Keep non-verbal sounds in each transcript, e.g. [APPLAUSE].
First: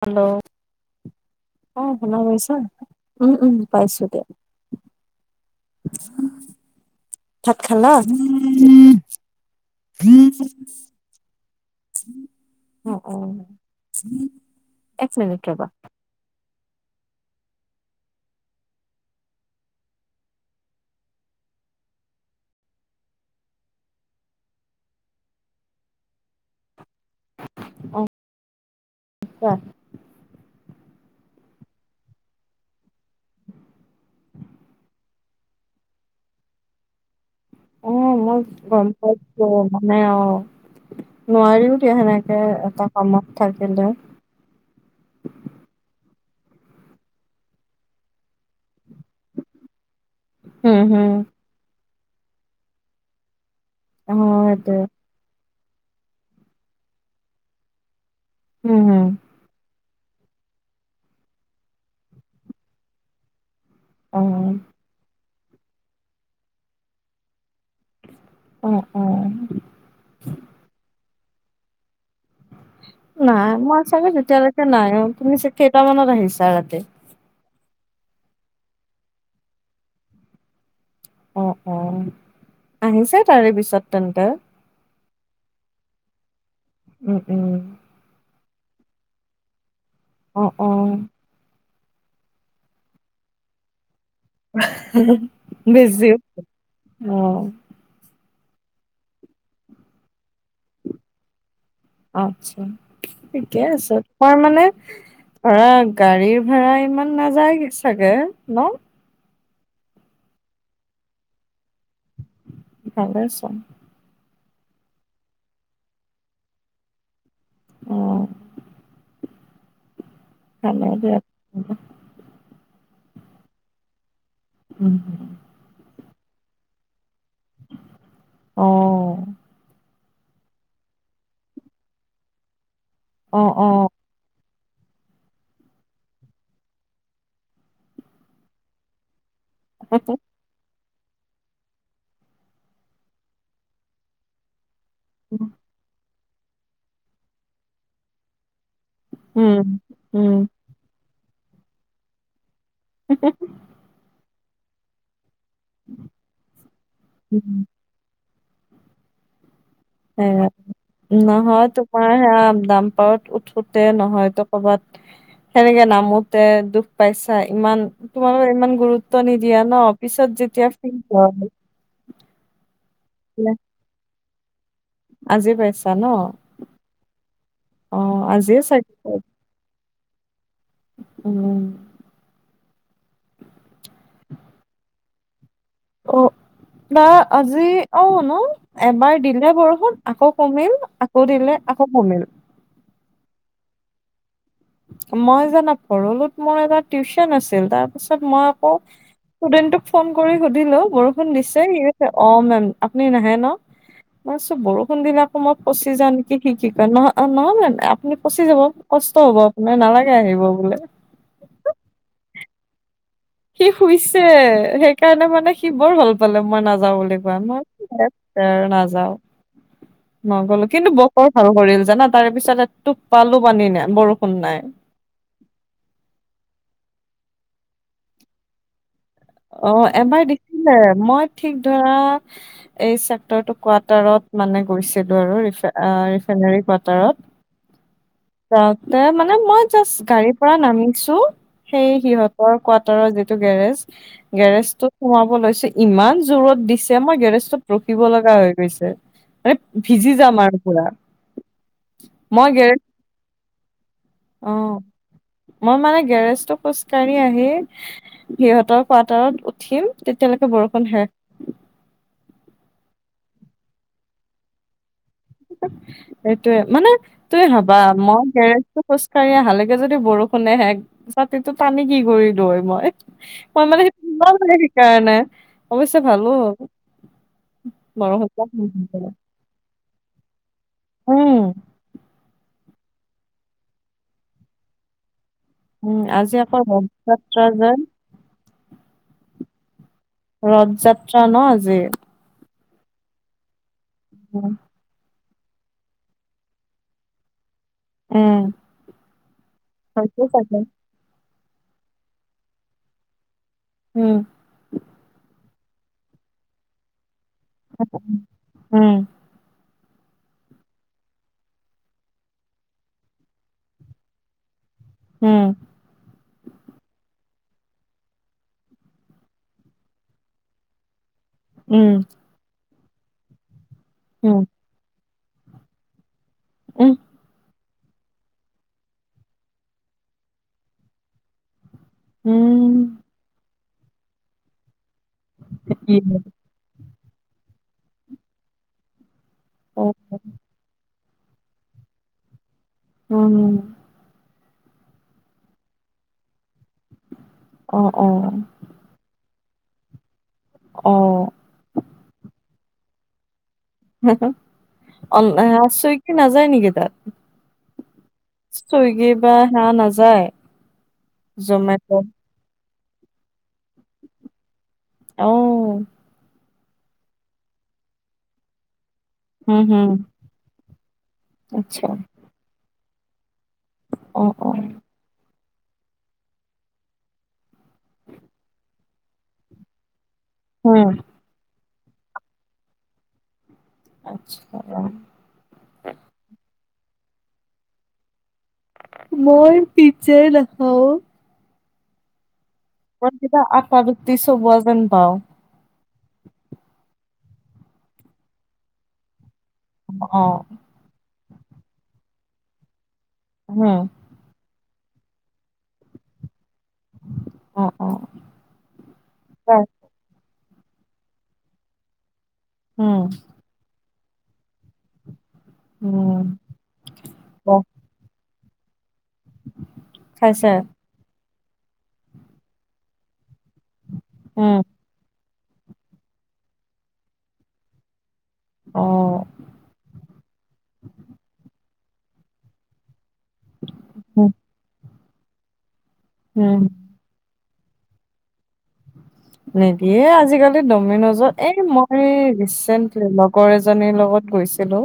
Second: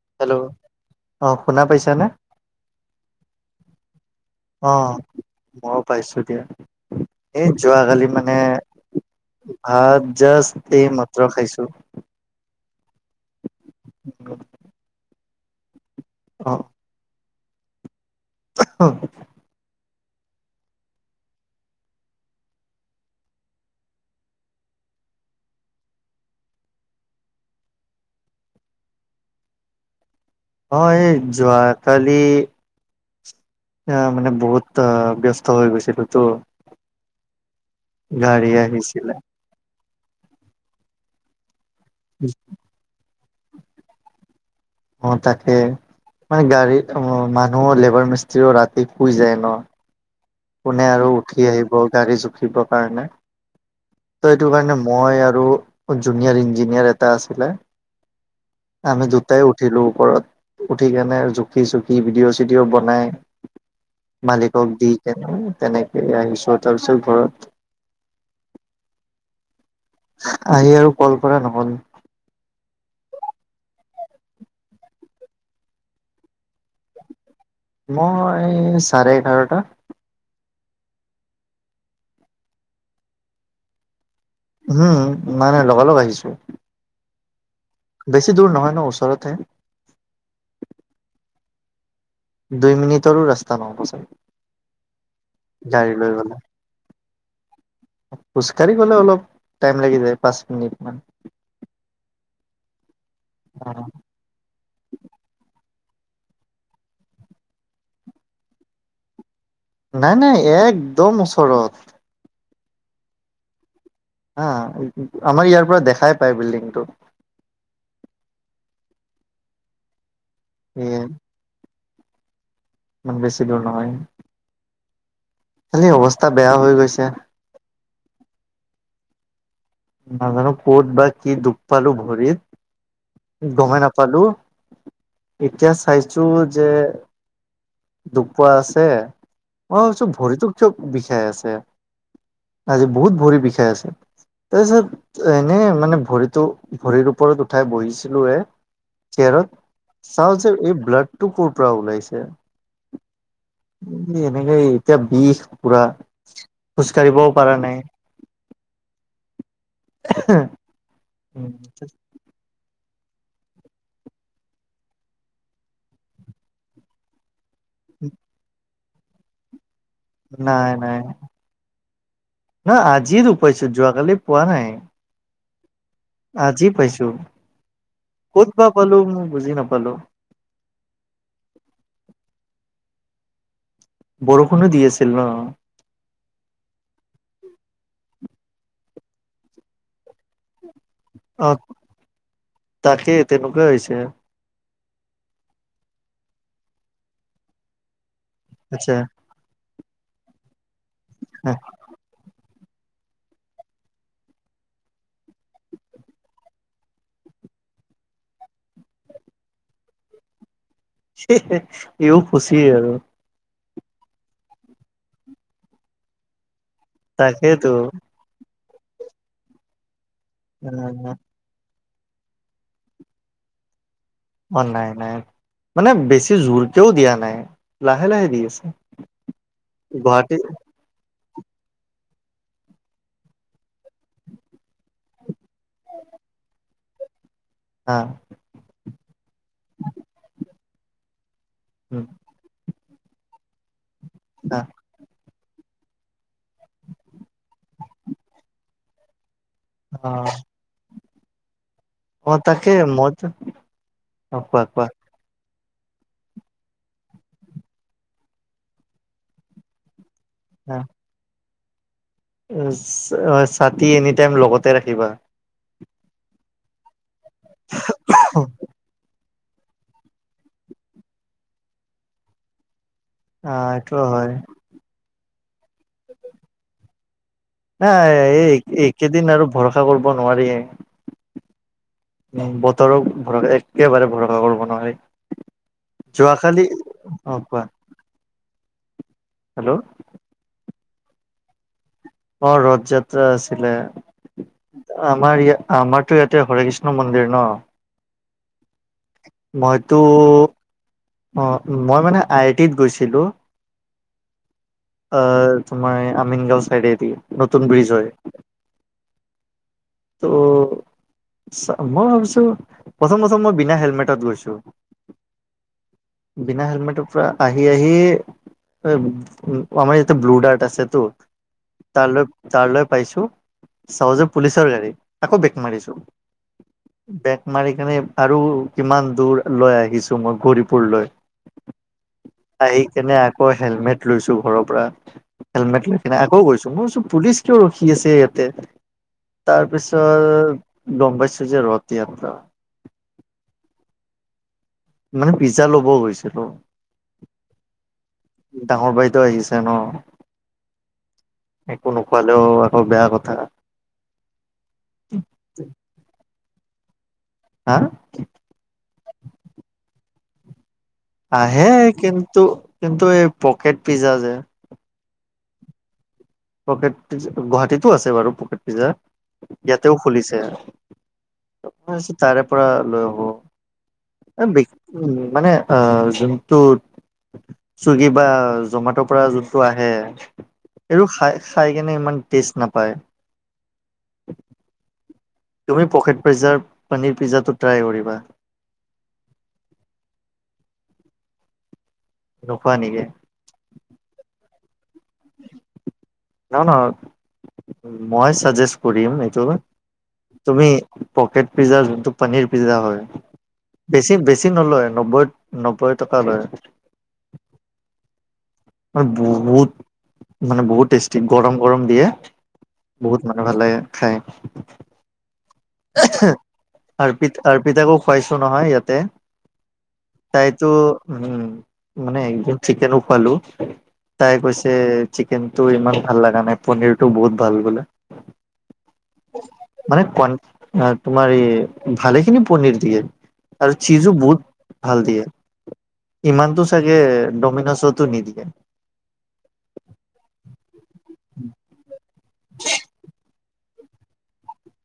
Hello. অ' শুনা পাইছানে? শুনা পাইছা উম উম পাইছো দিয়া অ'। ময়ো পাইছো দিয়া, এই ভাত খালা যোৱাকালি মানে ভাত জাষ্ট এই মাত্ৰ খাইছো। অ-অ এক মিনিট ৰবা। অ'। অ [UNINTELLIGIBLE] অ [UNINTELLIGIBLE] কোৱা। অ এই যোৱাকালি এ মানে বহুত আ ব্যস্ত হৈ গৈছিলো তো। উ মই গাড়ী গম আহিছিলে পাইছো, মানে অ নোৱাৰিও দিয়া সেনেকে, এটা কামত থাকিলে। অ তাকে, মানে গাড়ী, অ, মানুহ লেবাৰ মিস্ত্ৰীও ৰাতি শুই যায় ন। হম কোনে আৰু হম উঠি আহিব গাড়ী জুখিবৰ কাৰণে। অ ত' এইটো কাৰণে সেইটোৱে মই আৰু জুনিয়ৰ ইঞ্জিনিয়াৰ এটা আছিলে হম আমি দুটাই উঠিলো ওপৰত উঠি কেনে জুখি চুখি ভিডিঅ' চিডিঅ' বনাই, হম মালিকক দি [UNINTELLIGIBLE] তেনেকে আহিছো, তাৰপিছত ঘৰত অ অ। আহি আৰু কল কৰা নহ'ল। নাই মই চাগে তেতিয়ালৈকে নাই অ, তুমি কেইটামানত আহিছা ৰাতি? মই চাৰে এঘাৰটা। অ' অ', আহিছে তাৰে পিছত তেন্তে। উম, মানে লগা লগ আহিছো। উম উম। বেছি দূৰ নহয় ন, ওচৰতে। অ' অ'। দুই মিনিটৰো ৰাস্তা নহব চাগে। [UNINTELLIGIBLE] গাড়ী বেছি, লৈ গ'লে অ'। খোজকাঢ়ি গলে অলপ টাইম লাগি যায়, পাঁচ মিনিট মান। আচ্ছ, ঠিকে আছে। মই মানে, ধৰা গাড়ীৰ ভাড়া ইমান নাযায় চাগে, ন। নাই নাই, একদম ওচৰত। ভালে চোন। হা, আমাৰ ইয়াৰ পৰা দেখাই পায় বিল্ডিংটো। অ [UNINTELLIGIBLE] ভালেই সেয়ে দিয়া [UNINTELLIGIBLE] মানে বেছি দূৰ নহয়। উম [UNINTELLIGIBLE] খালি অৱস্থা বেয়া হৈ গৈছে। অ'। নাজানো, ক'ত বা কি দুখ পালো ভৰিত। অ অ গমেই নাপালো, এতিয়া চাইছো যে দুপ পোৱা আছে, অ মই ভাবিছোঁ ভৰিতো চব বিষাই আছে, আজি বহুত ভৰি বিষাই আছে, তাৰপিছত উম এনেই মানে ভৰিতো, ভৰিৰ ওপৰত উঠাই বহিছিলো চেয়াৰত, উম চাও উম যে এই ব্লডটো কৰ পৰা ওলাইছে। উম এনেকা এ' এতিয়া বিষ পুৰা খোজ কাঢ়িবও পাৰা নাই। সে নহয় তোমাৰ সেয়া দামপাৰত উঠোতে নহয়তো কবাত সেনেকে নামোতে দুখ পাইছা ইমান তোমালোকৰ ইমান গুৰুত্ব নিদিয়া ন পিছত যেতিয়া নাই ফ্ৰী নাই হয় নহ আজিৰ দোষ তেতিয়া পাইছো যোৱাকালি পোৱা নাই। আজি পাইছ আজি পাইছো অ ক'ত আজিয়ে বা চাগে পালো মই বুজি নাপালো। উম বৰষুণো দি আছিল ন অ বা আজি অ ন এবাৰ দিলে বৰষুণ আকৌ কমিল আকৌ অ দিলে আকৌ কমিল তাকে তেনেকুৱা হৈছে। মই জানা পৰলোত মোৰ এটা টিউচন আছিল তাৰ পাছত মই আকৌ আচ্ছা ষ্টুডেণ্টটোক ফোন কৰি সুধিলো বৰষুণ দিছে নি আ অ মেম আপুনি নাহে ন? মই কৈছো বৰষুণ দিনা আকৌ মই ফচি যাও নেকি, সি কি কয় নহ নহয় মেম আপুনি ফচি যাব। কষ্ট হ'ব আপোনাৰ নালাগে আহিব বোলে। এইয়ো খুচিয়ে আৰু সি শুইছে সেইকাৰণে মানে সি বৰ ভাল পালে মই নাযাওঁ বুলি কোৱা। তাকেইতো মই নাযাও নগলো কিন্তু বতৰ ভাল কৰিল জানা তাৰে পিছত এটোপালো পানী নাই বৰ অ নাই নাই। মানে বেছি জোৰকেও দিয়া নাই লাহে লাহে দি আছে। অ এবাৰ গুৱাহাটী দিছিলে মই ঠিক ধৰা এই চেক্টৰটো কোৱাটাৰত মানে গৈছিলো আৰু ৰি এ আহ ৰিফাইনেৰী কোৱাটাৰত আ যাওঁতে মানে মই জাষ্ট গাড়ীৰ পৰা নামিছো সেই উম সিহঁত পৰৰ কোৱাৰটাৰৰ যিটো গেৰেজ হা গেৰেজটো সোমাব লৈছে ইমান জোৰত দিছে আমাৰ গেৰেজটোত ৰখিব লগা হৈ গৈছে। মানে অ ভিজি যাম আৰু পুৰা। অ মই তাকে গেৰেজ মইতো অ কোৱা কোৱা মই মানে গেৰেজটো খোজকাঢ়ি আহি ইহঁতৰ কোৱাটাৰত উঠিম তেতিয়ালৈকে বৰষুণ শেষ। উম অ ছা ছাতি এনিটাইম লগতে ৰাখিবা। সেইটোৱে মানে তুমি ভাবা মই গেৰেজটো খোজ কাঢ়ি আহালৈকে যদি বৰষুণে শেষ ছাতিটো টানি কি কৰিলোঁ হয় মই অ মই মানে সেইট এইটো হয় মই মানে সেইকাৰণে অৱশ্যে ভালো হ'ল। নাই এই বৰষুণজাক এই নিদিলে। একেদিন আৰু ভৰসা কৰিব নোৱাৰি। উম উম বতৰক ভৰসা একেবাৰে ভৰসা কৰিব নোৱাৰি। উম আজি আকৌ যোৱাকালি ৰথ অ যাত্ৰা কোৱা যেন হেল্ল' ৰথ যাত্ৰা ন আজি অ, ৰথ যাত্ৰা আছিলে। হয় [UNINTELLIGIBLE] আমাৰ ইয়া আমাৰতো ইয়াতে হৰে কৃষ্ণ মন্দিৰ ন। উম মইতো হয়তো চাগে অ মই মানে আই আই টিত গৈছিলো। উম আহ, তোমাৰ আমিনগাঁও চাইডেদি নতুন ব্ৰিজ হয়। উম ত', ছা মই ভাবিছো, প্ৰথম প্ৰথম মই বিনা হেলমেটত গৈছো উম। বিনা হেলমেটৰ পৰা আহি-আহি এ বুব উম আমাৰ ইায়াতে ব্লু-ডাৰ্ট আছেতো। উম তালৈ তালৈ পাইছো, চাওঁ যে উম পুলিচৰ গাড়ী, আকৌ বেক মাৰিছো। [UNINTELLIGIBLE] বেক মাৰি কেনে আৰু কিমান দূৰ লৈ আহিছো মই, গৌৰীপুৰলৈ। উম আহি কেনে আকৌ হেলমেট লৈছো ঘৰৰ পৰা। হেলমেট লৈ কিনে আকৌ গৈছো, মই ভাবিছো পুলিচ কিয় ৰখি আছে ইয়াতে উম তাৰপিছত গম পাইছো যে ৰথ যাত্ৰা। উম। মানে পিজ্জা ল'ব গৈছিলো। অ'-অ'হ। ডাঙৰ বাইদো আহিছে ন। অ'। একো নোখোৱালেও আকৌ বেয়া কথা। [UNINTELLIGIBLE] অনলাইন স্বিগী নাযায় নেকি তাত? হা? চুইগী বা সেয়া নাযায়? আহে জমেট' কিন্তু, কিন্তু এই পকেট পিজ্জা যে অ'হ। পকেট পিজ্জা, গুৱাহাটীতো আছে বাৰু পকেট পিজ্জা, হুম, হুম, ইয়াতেও খুলিছে। আচ্ছা। তাৰে পৰা লৈ আহো অ', [UNINTELLIGIBLE] মানে আহ যোনটো চুইগী বা জমটোৰ পৰা যোনটো আহে হুম, হেতো খাই, খাই কেনে ইমান টেষ্ট নাপায়। আচ্ছা [UNINTELLIGIBLE] তুমি পকেট প্ৰেজাৰ, পনীৰ পিজ্জাটো ট্ৰাই কৰিবা। মই পিজ্জাএ নেখাওঁ। নোখোৱা নেকি? কিবা আটা ৰুটি চবোৱা যেন পাওঁ। ন-ন মই চাজেষ্ট কৰিম এইটো। অ', তুমি পকেট পিজ্জা, যোনটো পনীৰ পিজ্জা হয় হ'ম। বেছি, বেছি নলয় নব্বৈ নব্বৈ টকা লয়। অ' অ'। মানে হয়, বহুত, মানে বহুত টেষ্টি, গৰম-গৰম দিয়ে, উম, বহুত মানে ভালাগে খাই, উম, আৰৰ্ পিত আৰ্ পিতাকো খুৱাইছো [UNINTELLIGIBLE] নহয় ইয়াতে, খাইছে তাইতো উম, মানে একদম চিকেনো খোৱালো, তাই উম, কৈছে চিকেনতটো ইমান ভাল লগা নাই, পনিৰটো বহুত ভাল বোলে। অ'হ। মানে, ক তোমাৰ এই ভালেখিনি পনীৰ দিয়ে। আৰু চিজো হুম, বহুত ভাল দিয়ে, হুম, ইমানতো চাই [UNINTELLIGIBLE] চাগে ডমিনোছতো নিদিয়ে। নিদিয়ে আজিকালি দমিনজত এই মই ৰিচেণ্টলি অলপ [UNINTELLIGIBLE] কৰ এজনীৰ লগত গৈছিলো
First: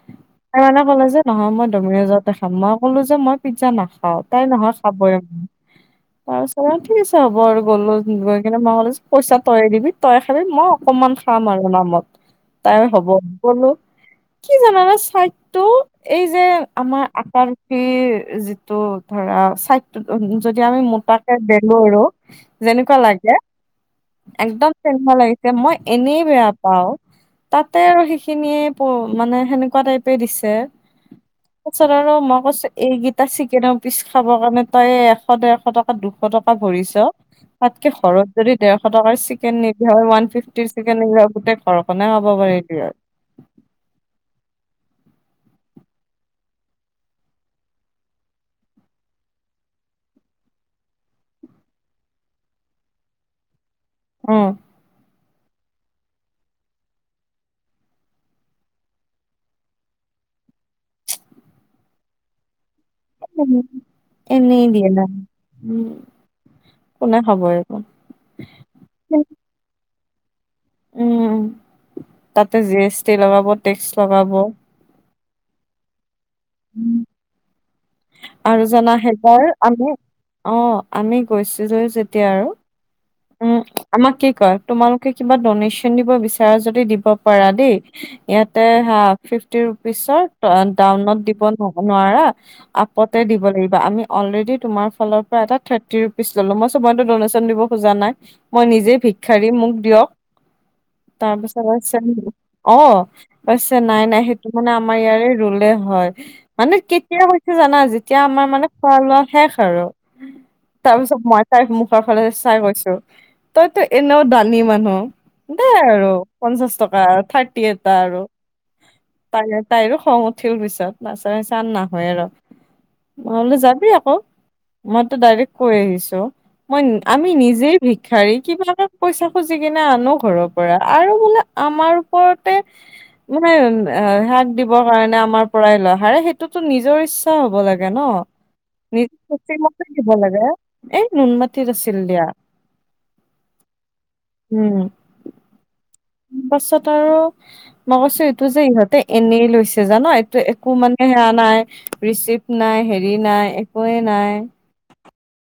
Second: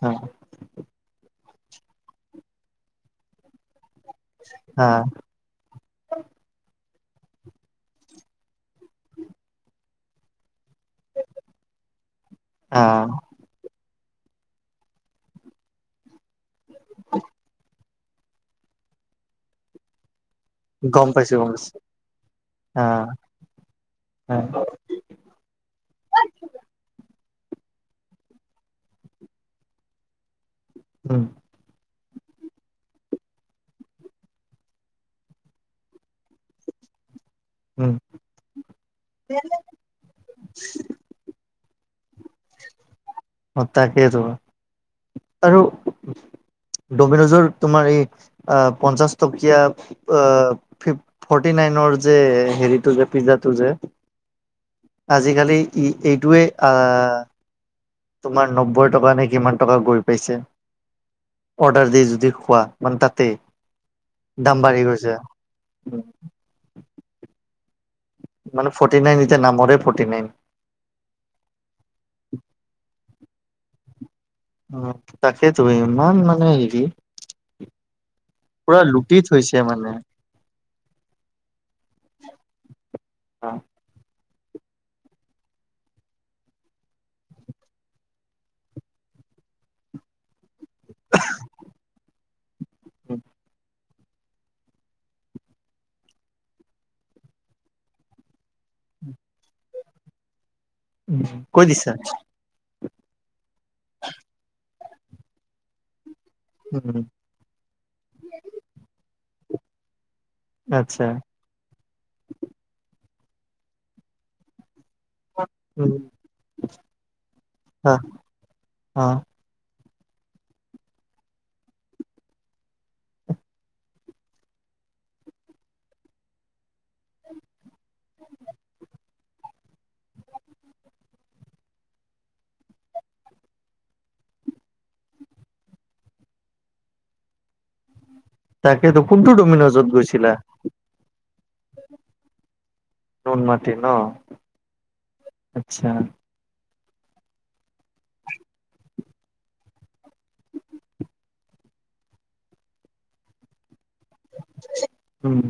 হয়। তাই মানে ক'লে যে, নহয় মই ডমিৰেজতে খাম, মই কলো যে মই পিজ্জা নাখাওঁ তাই নহয় খাবই, হা [UNINTELLIGIBLE] তাৰপিছত অ ঠিক আছে হ'ব আৰু গলো, গৈ সেইকাৰে [UNINTELLIGIBLE] পইচা তইয়ে দিবি তইে খাবি মই অকনমান খাম আৰু নামত তাই হ'ব। কলোঁ, কি জানানে চাইদটো এই যে আমাৰ আপাৰ যিটো ধৰা যদি আমি গম মোতাকে পাইছো গম বেলোঁ পাইছো আৰু, হা যেনেকুৱা লাগে হা একদম তেনেুৱা লাগিছে মই এনেই বেয়া পাওঁ। তাতে আৰু সেইখিনিয়ে মানে সেনেকুৱা টাইপে দিছে। উম। তাৰপাছত আৰু মই কৈছোঁ এইকেইটা চিকেনৰ পিচ খাব কাৰণে তই এশ দেৰশ টকা তাত দুশ টকা ভৰিছ। তাতকে উম ঘৰত যদি দেৰশ টকাৰ চিকেন নিলী হয়, ওৱান ফিফটিৰ চিকেন নিলী হয়, গোটেই ঘৰখনে খাব পাৰিলে হয়। টকেটো। আৰু ডমিনজৰ তোমাৰ এই আহ পঞ্চাশ টকীয়া অ, গিফ্ট ফৰ্টি নাইনৰ যে হেৰিটো যে পিজ্জাটো যে? উম। আজিকালি ই এইটোৱে আহ তোমাৰ নব্বৈ টকা নে কিমান টকা গৈ পাইছে, অৰ্ডাৰ দি যদি খোৱা। মানে তাতে দাম এনেই বাঢ়ি দিয়ে নাম। গৈছে উম, কোনে খাব এটো? মানে ফৰ্টি নাইন এতিয়া নামৰে ফটি নাইন। উম, তাতে জি এছ টি লগাব টেক্স লগাব। অ, তাকেই তো ইমান মানে [UNINTELLIGIBLE] আৰু পুৰা জানা লুটি সেইবাৰ থৈছে মানে। আমি অ', আমি গৈছিলোঁ যেতিয়া আৰু। উম, আমাক কি কয় তোমালোকে কিবা ড'নেশ্যন দিব বিচাৰা যদি দিব পাৰা দেই। ইয়াতে হা, ফিফটি ৰুপিচৰ। তৰন ডাউনত দিব নোৱাৰা আপতে দিব লাগিব। কিবা আমি অলৰেডি তোমাৰ ফানৰ পৰা এটা থাৰ্টি ৰুপিচ ললোঁ, মই কৈছোঁ মইতো দনেচন দিব খোজা নাই, মই নিজে ভিক্ষাৰী মোক দিয়ক। কৈ তাৰপিছত দিছা অ', কছে নাই-নাই সেইটো মানে আমাৰ ইয়াৰে ৰুলে হয় মানে উম কেতিয়া জানা যেতিয়া আমাৰ মানে খোৱা লোৱা শেষ আৰু। আচ্ছা তাৰপিছত মই তাৰ মুখৰ ফালে চাই কৈছোঁ, তইতো এনেও দানি মানুহ দেই উম আৰু পঞ্চাশ টকা থাৰ্টি অ এটা আৰু। অ তেতিয়া তাইৰো খং উঠিল পিছত [UNINTELLIGIBLE] নাহুৱে ৰ। মই বোলোঁ যাবি আকৌ। মইতো ডাইৰেক্ট কৈ আহিছোঁ। মই আমি নিজেই ভিক্ষাৰী [UNINTELLIGIBLE] পইচা খুজি কিনে আনো ঘৰৰ পৰা আৰু বোলা আমাৰ ওপৰতে মানে হিয়াক দিবৰ কাৰণে আমাৰ পৰাই লৈ। হাৰে সেইটোতো নিজৰ ইচ্ছা হব লাগে ন তাকেতো নিজি কোনটো [UNINTELLIGIBLE] মতে ডমিনজত দিব গৈছিলা? লাগে। এই নুনমাটিত আছিল দিয়া। নুনমাটিত ন? উম আচ্ছা। পাছত আৰু মই কৈছোঁ এইটো যে ইহঁতে এনেই লৈছে জানা, এইটো একো মানে সেয়া নাই ৰিচিপট নাই হেৰি নাই একোৱেই নাই। উম।